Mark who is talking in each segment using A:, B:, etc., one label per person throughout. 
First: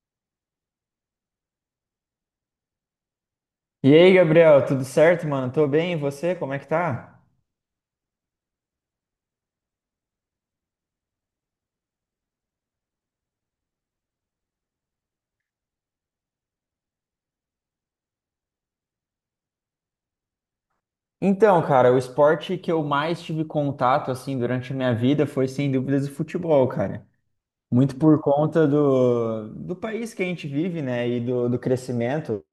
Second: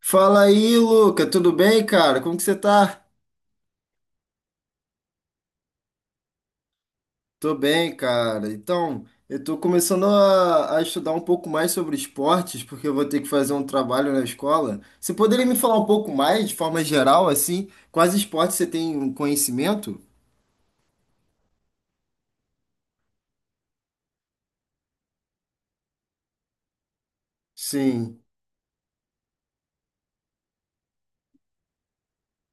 A: Fala aí, Luca, tudo bem, cara? Como que você tá?
B: E aí, Gabriel, tudo certo, mano? Tô bem, e você? Como é que tá?
A: Tô bem, cara. Então, eu tô começando a estudar um pouco mais sobre esportes, porque eu vou ter que fazer um trabalho na escola. Você poderia me falar um pouco mais, de forma geral, assim, quais esportes você tem um conhecimento?
B: Então, cara, o esporte que eu mais tive contato, assim, durante a minha vida foi, sem dúvidas, o futebol, cara. Muito por
A: Sim,
B: conta do país que a gente vive, né, e do crescimento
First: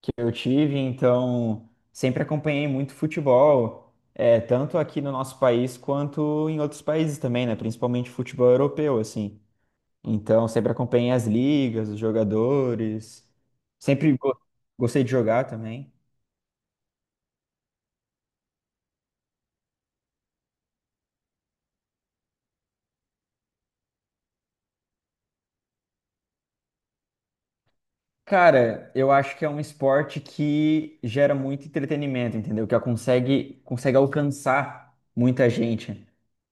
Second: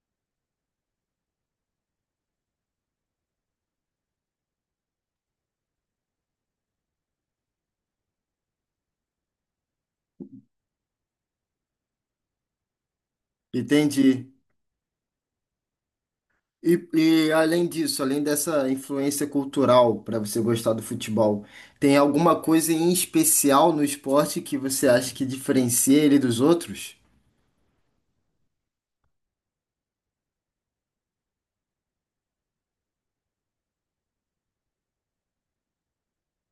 B: que eu tive, então sempre acompanhei muito futebol, tanto aqui no nosso país quanto em outros países também, né, principalmente futebol europeu, assim. Então, sempre acompanhei as ligas, os jogadores. Sempre
A: entendi.
B: go- gostei de jogar também.
A: E, e além disso, além dessa influência cultural para você gostar do futebol, tem alguma coisa em especial no esporte que você acha que diferencia ele dos outros?
B: Cara, eu acho que é um esporte que gera muito entretenimento, entendeu? Que consegue alcançar muita gente.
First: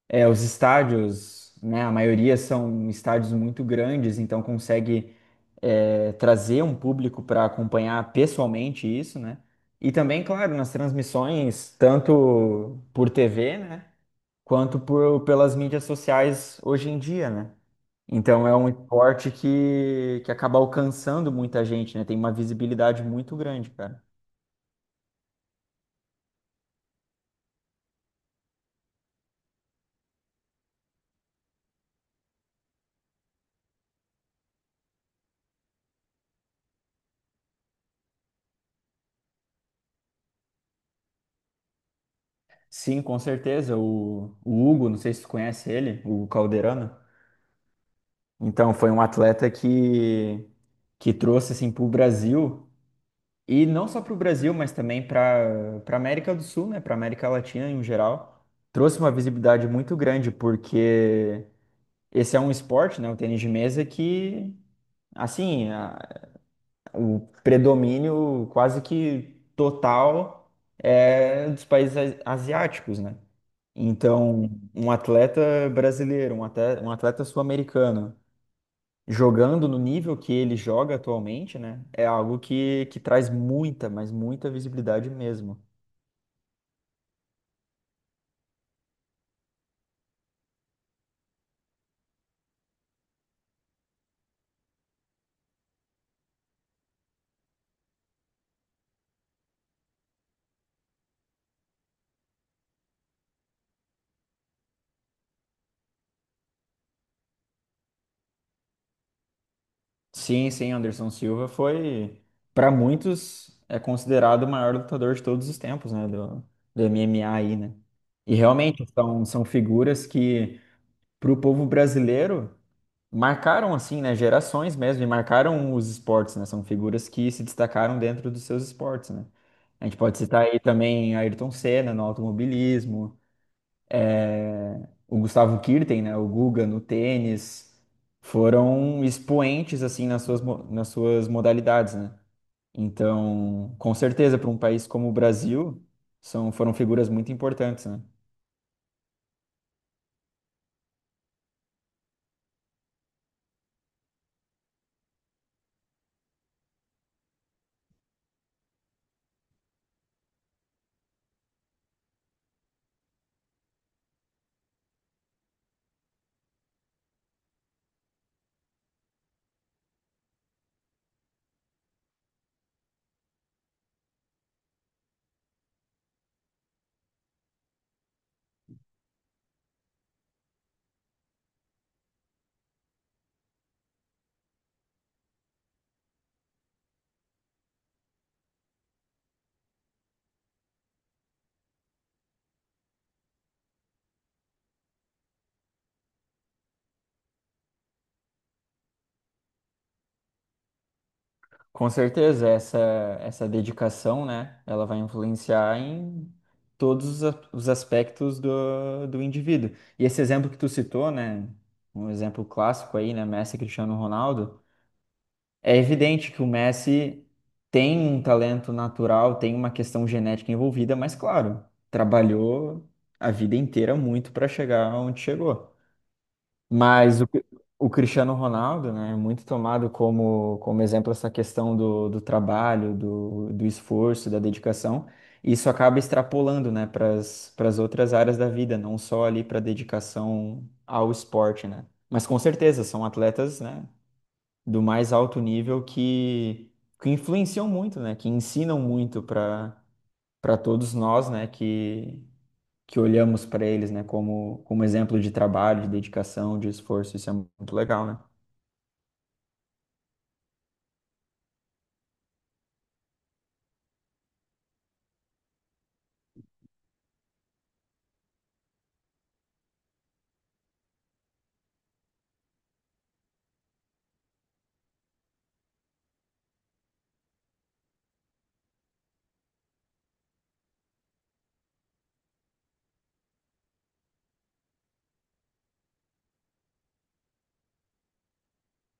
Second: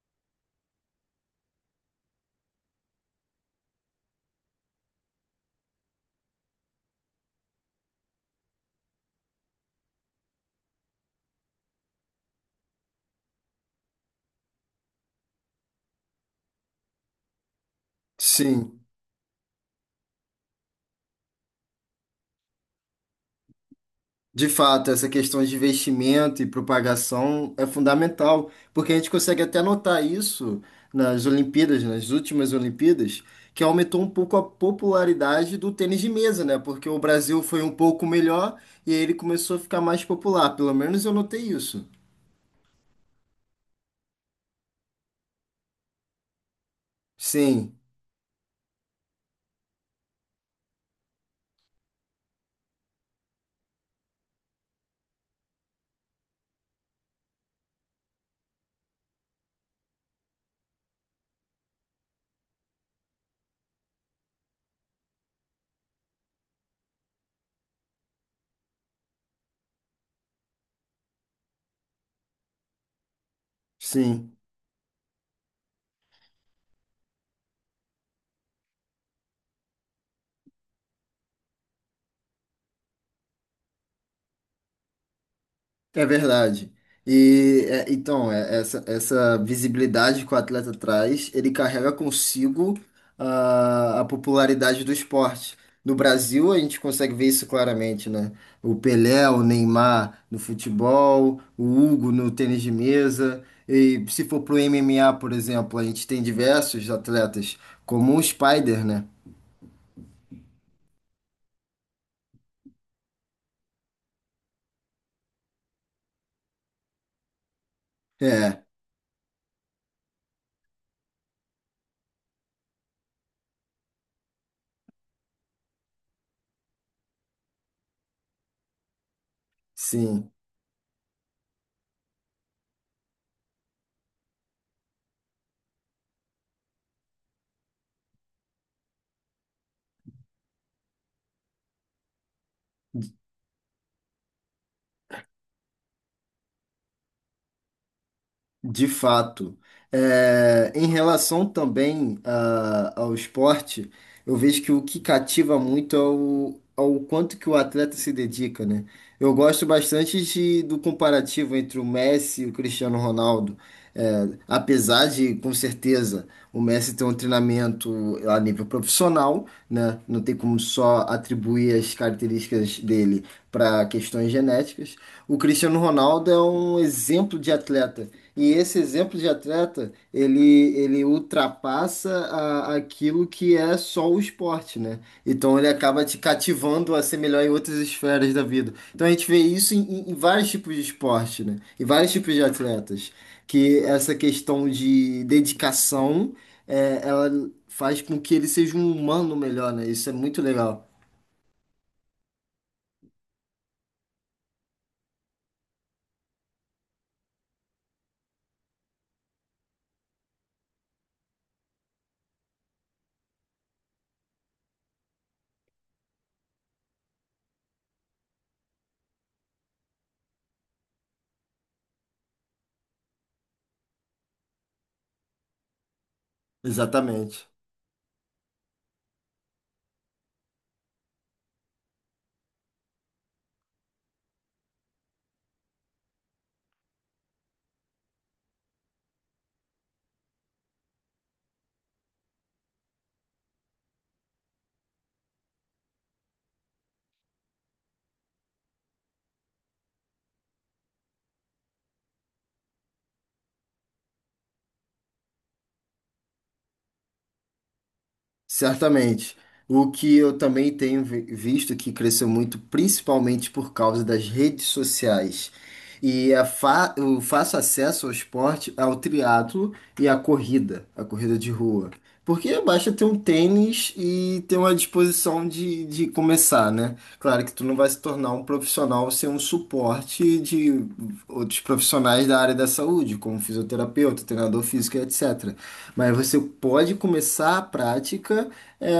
B: É, os estádios, né? A maioria são estádios muito grandes, então consegue trazer um público para acompanhar pessoalmente isso, né? E também, claro, nas transmissões, tanto por TV, né? Quanto pelas mídias sociais hoje em dia, né? Então é um
A: Sim.
B: esporte que acaba alcançando muita gente, né? Tem uma visibilidade muito grande, cara.
A: De fato, essa questão de investimento e propagação é fundamental, porque a gente consegue até notar isso nas Olimpíadas, nas últimas Olimpíadas, que aumentou um pouco a popularidade do tênis de mesa, né? Porque o Brasil foi um pouco melhor e aí ele começou a ficar mais popular. Pelo menos eu notei isso.
B: Sim, com certeza. O Hugo, não sei se tu conhece ele, o Hugo Calderano.
A: Sim,
B: Então foi um atleta que trouxe assim para o Brasil, e não só para o Brasil, mas também para América do Sul, né? Para América Latina em geral, trouxe uma visibilidade muito grande porque esse é um esporte, né? O tênis de mesa que Assim, a- o predomínio quase que total é dos países asiáticos, né?
A: sim.
B: Então, um atleta brasileiro, um atleta sul-americano, jogando no nível que ele joga atualmente, né? É algo que traz muita, mas muita visibilidade mesmo.
A: É verdade. E é, então, é, essa visibilidade que o atleta traz, ele carrega consigo a popularidade do esporte. No Brasil, a gente consegue ver isso claramente, né? O Pelé, o Neymar no futebol, o Hugo no tênis de mesa. E se for pro MMA, por exemplo, a gente tem diversos atletas, como o Spider, né?
B: Sim, sim, Anderson Silva foi, para muitos, é considerado o maior lutador de todos os tempos, né? Do MMA aí, né? E
A: É,
B: realmente são figuras que, para o povo brasileiro, marcaram assim, né, gerações mesmo, e marcaram os esportes, né? São figuras que se destacaram dentro dos seus esportes, né? A gente pode
A: sim.
B: citar aí também Ayrton Senna no automobilismo, o Gustavo Kuerten, né, o Guga no tênis, foram expoentes assim nas suas modalidades, né? Então, com certeza, para um país como o Brasil, foram figuras muito importantes, né?
A: De fato. É, em relação também ao esporte, eu vejo que o que cativa muito é o, ao quanto que o atleta se dedica, né? Eu gosto bastante do comparativo entre o Messi e o Cristiano Ronaldo. É, apesar de, com certeza, o Messi ter um treinamento a nível profissional, né? Não tem como só atribuir as características dele para questões genéticas. O Cristiano Ronaldo é um exemplo de atleta e esse exemplo de atleta, ele ultrapassa aquilo que é só o esporte, né? Então ele acaba te cativando a ser melhor em outras esferas da vida. Então a gente vê isso em vários tipos de esporte, né? Em vários tipos de atletas. Que essa questão de dedicação, é, ela faz com que ele seja um humano melhor, né? Isso é muito legal.
B: Com certeza, essa dedicação, né, ela vai influenciar em todos os os aspectos do indivíduo. E esse exemplo que tu citou, né, um exemplo clássico aí, né, Messi e Cristiano Ronaldo, é evidente que o Messi tem um talento natural, tem uma questão genética envolvida, mas claro, trabalhou a vida inteira muito para chegar onde chegou. Mas o, Cri-
A: Exatamente.
B: o Cristiano Ronaldo, né, é muito tomado como exemplo essa questão do trabalho, do esforço, da dedicação. E isso acaba extrapolando, né, para as outras áreas da vida, não só ali para dedicação ao esporte, né? Mas com certeza são atletas, né, do mais alto nível que influenciam muito, né, que ensinam muito para todos nós, né, que olhamos para eles, né, como exemplo de trabalho, de dedicação, de esforço. Isso é muito legal, né?
A: Certamente. O que eu também tenho visto que cresceu muito, principalmente por causa das redes sociais. E a fa o fácil acesso ao esporte, ao triatlo e à corrida, a corrida de rua. Porque basta ter um tênis e ter uma disposição de começar, né? Claro que tu não vai se tornar um profissional sem um suporte de outros profissionais da área da saúde, como fisioterapeuta, treinador físico, etc. Mas você pode começar a prática é,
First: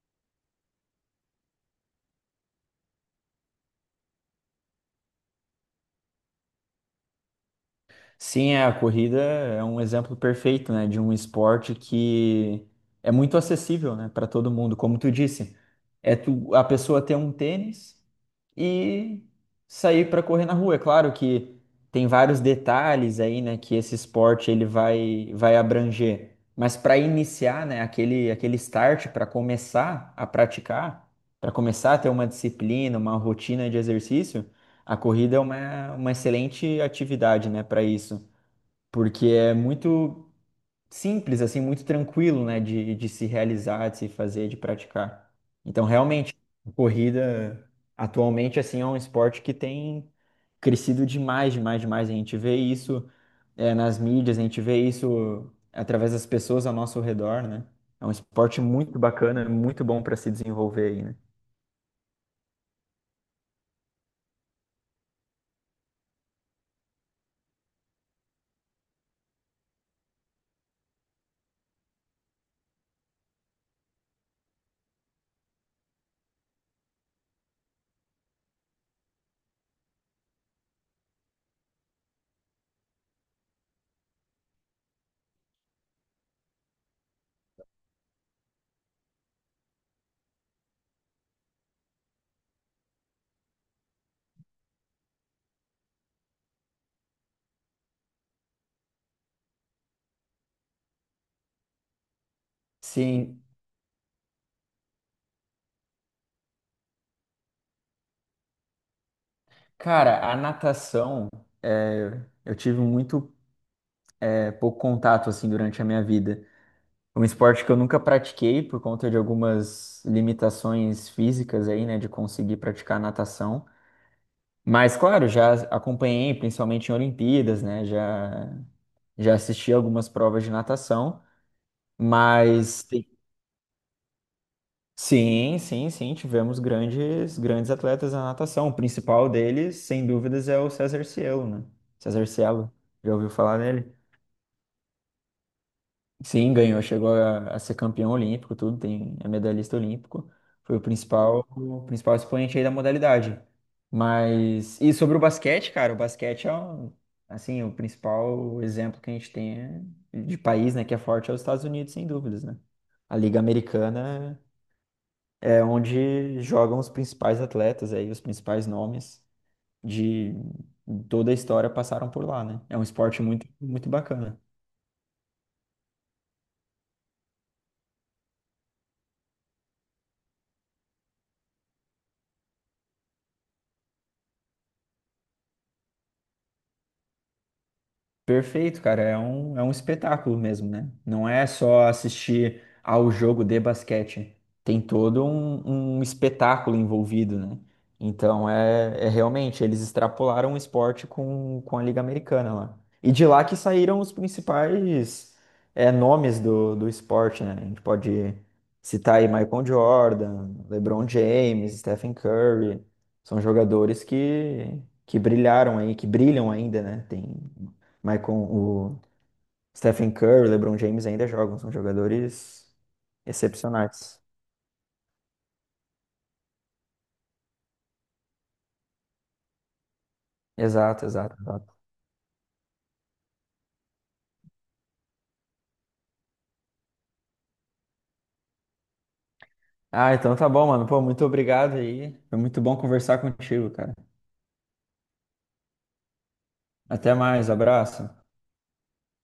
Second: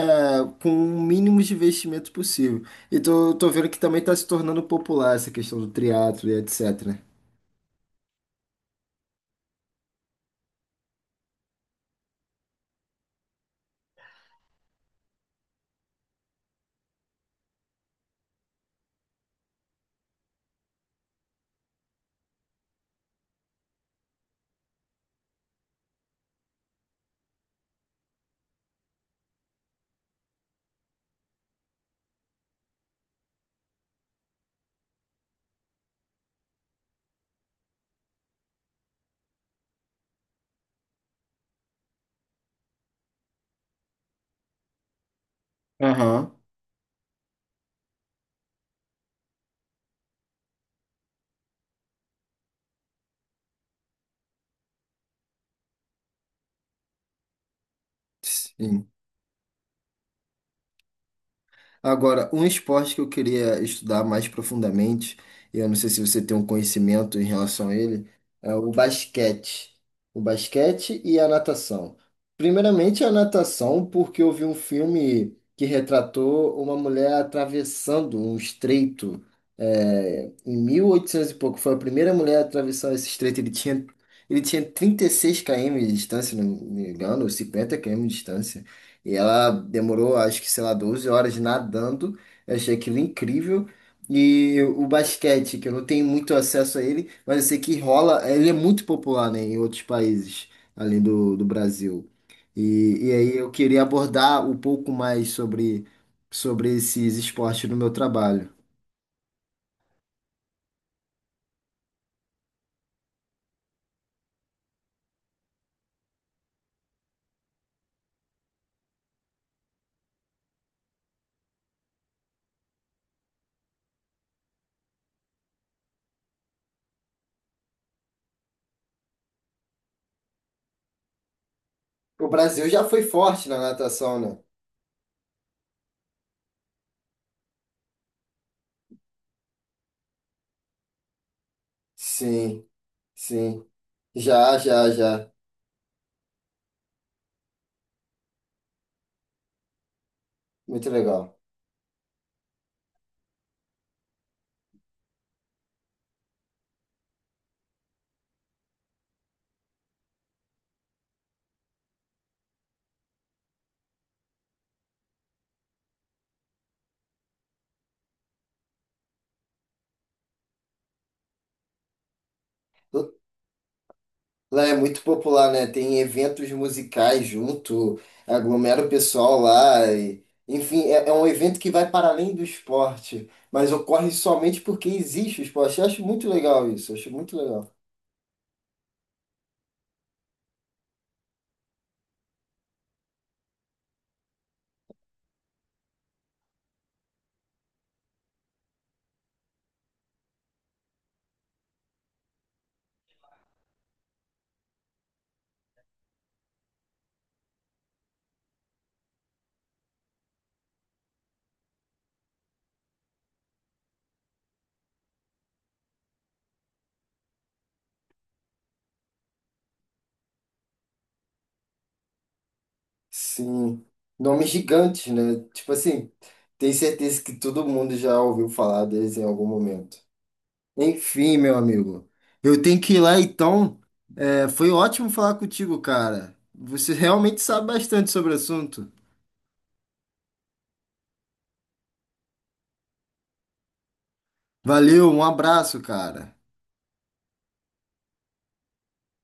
A: com o mínimo de investimento possível. E tô vendo que também está se tornando popular essa questão do triatlo e etc. né?
B: Sim, é, a corrida é um exemplo perfeito, né, de um esporte que é muito acessível, né, para todo mundo, como tu disse. É tu, a pessoa ter um tênis e sair para correr na rua. É claro que tem vários detalhes aí, né, que esse esporte ele vai abranger. Mas para iniciar, né, aquele start para começar a praticar, para começar a ter uma disciplina, uma rotina de exercício, a corrida é uma excelente atividade, né, para isso, porque é muito simples, assim, muito tranquilo, né, de se realizar, de se fazer, de praticar. Então,
A: Aham.
B: realmente, a corrida atualmente, assim, é um esporte que tem crescido demais, demais, demais. A gente vê isso, nas mídias, a gente vê isso através das pessoas ao nosso redor, né? É um esporte
A: Sim.
B: muito bacana, muito bom para se desenvolver aí, né?
A: Agora, um esporte que eu queria estudar mais profundamente, e eu não sei se você tem um conhecimento em relação a ele, é o basquete. O basquete e a natação. Primeiramente, a natação, porque eu vi um filme que retratou uma mulher atravessando um estreito, é, em 1800 e oitocentos e pouco. Foi a primeira mulher a atravessar esse estreito. Ele tinha 36 km de distância, se não me engano, ou 50 km de distância. E ela demorou, acho que, sei lá, 12 horas nadando. Eu achei aquilo incrível. E o basquete, que eu não tenho muito acesso a ele, mas eu sei que rola, ele é muito popular, né, em outros países, além do Brasil. E aí
B: Sim,
A: eu queria abordar um pouco mais sobre, sobre esses esportes no meu trabalho.
B: cara, a natação, eh, eu tive muito, eh, pouco contato, assim, durante a minha vida. Um esporte que eu nunca pratiquei por conta de algumas limitações físicas aí, né, de conseguir praticar natação. Mas, claro, já acompanhei, principalmente em Olimpíadas, já assisti algumas provas de natação,
A: O Brasil já
B: mas
A: foi
B: tem-
A: forte na natação, né?
B: sim, sim, sim, tivemos grandes, grandes atletas na natação. O principal deles, sem dúvidas, é o César Cielo, né? César
A: Sim,
B: Cielo, já ouviu falar
A: sim.
B: dele?
A: Já, já, já.
B: Sim, ganhou, chegou a ser campeão olímpico, tudo, tem, é medalhista olímpico. Foi
A: Muito legal.
B: o principal expoente aí da modalidade. Mas, e sobre o basquete, cara, o basquete é, um- assim, o principal exemplo que a gente tem de país, né, que é forte é os Estados Unidos, sem dúvidas, né? A Liga Americana é onde jogam os principais atletas aí, os principais nomes de toda a história passaram por lá, né? É um esporte muito, muito bacana.
A: Lá é muito popular, né? Tem eventos musicais junto, aglomera o pessoal lá. E- enfim, é, é um evento que vai para além do esporte, mas ocorre somente porque existe o esporte. Eu acho muito legal isso, eu acho muito legal.
B: Perfeito, cara. É um espetáculo mesmo, né? Não é só assistir ao jogo de basquete. Tem todo um espetáculo envolvido, né? Então, é, é realmente, eles extrapolaram o esporte com a Liga Americana lá. E de lá que saíram os principais nomes do esporte, né? A gente pode citar aí Michael Jordan, LeBron James, Stephen Curry. São jogadores que brilharam aí, que brilham ainda, né? Tem mas com o Stephen Curry, o LeBron James ainda jogam, são jogadores
A: Sim,
B: excepcionais.
A: nomes gigantes, né? Tipo assim, tenho certeza que todo mundo já ouviu falar deles em algum momento.
B: Exato, exato,
A: Enfim, meu
B: exato.
A: amigo, eu tenho que ir lá então. É, foi ótimo falar contigo, cara. Você realmente sabe bastante sobre o assunto.
B: Ah, então tá bom, mano. Pô, muito obrigado aí. Foi muito bom conversar contigo, cara.
A: Valeu, um abraço, cara.
B: Até mais, abraço.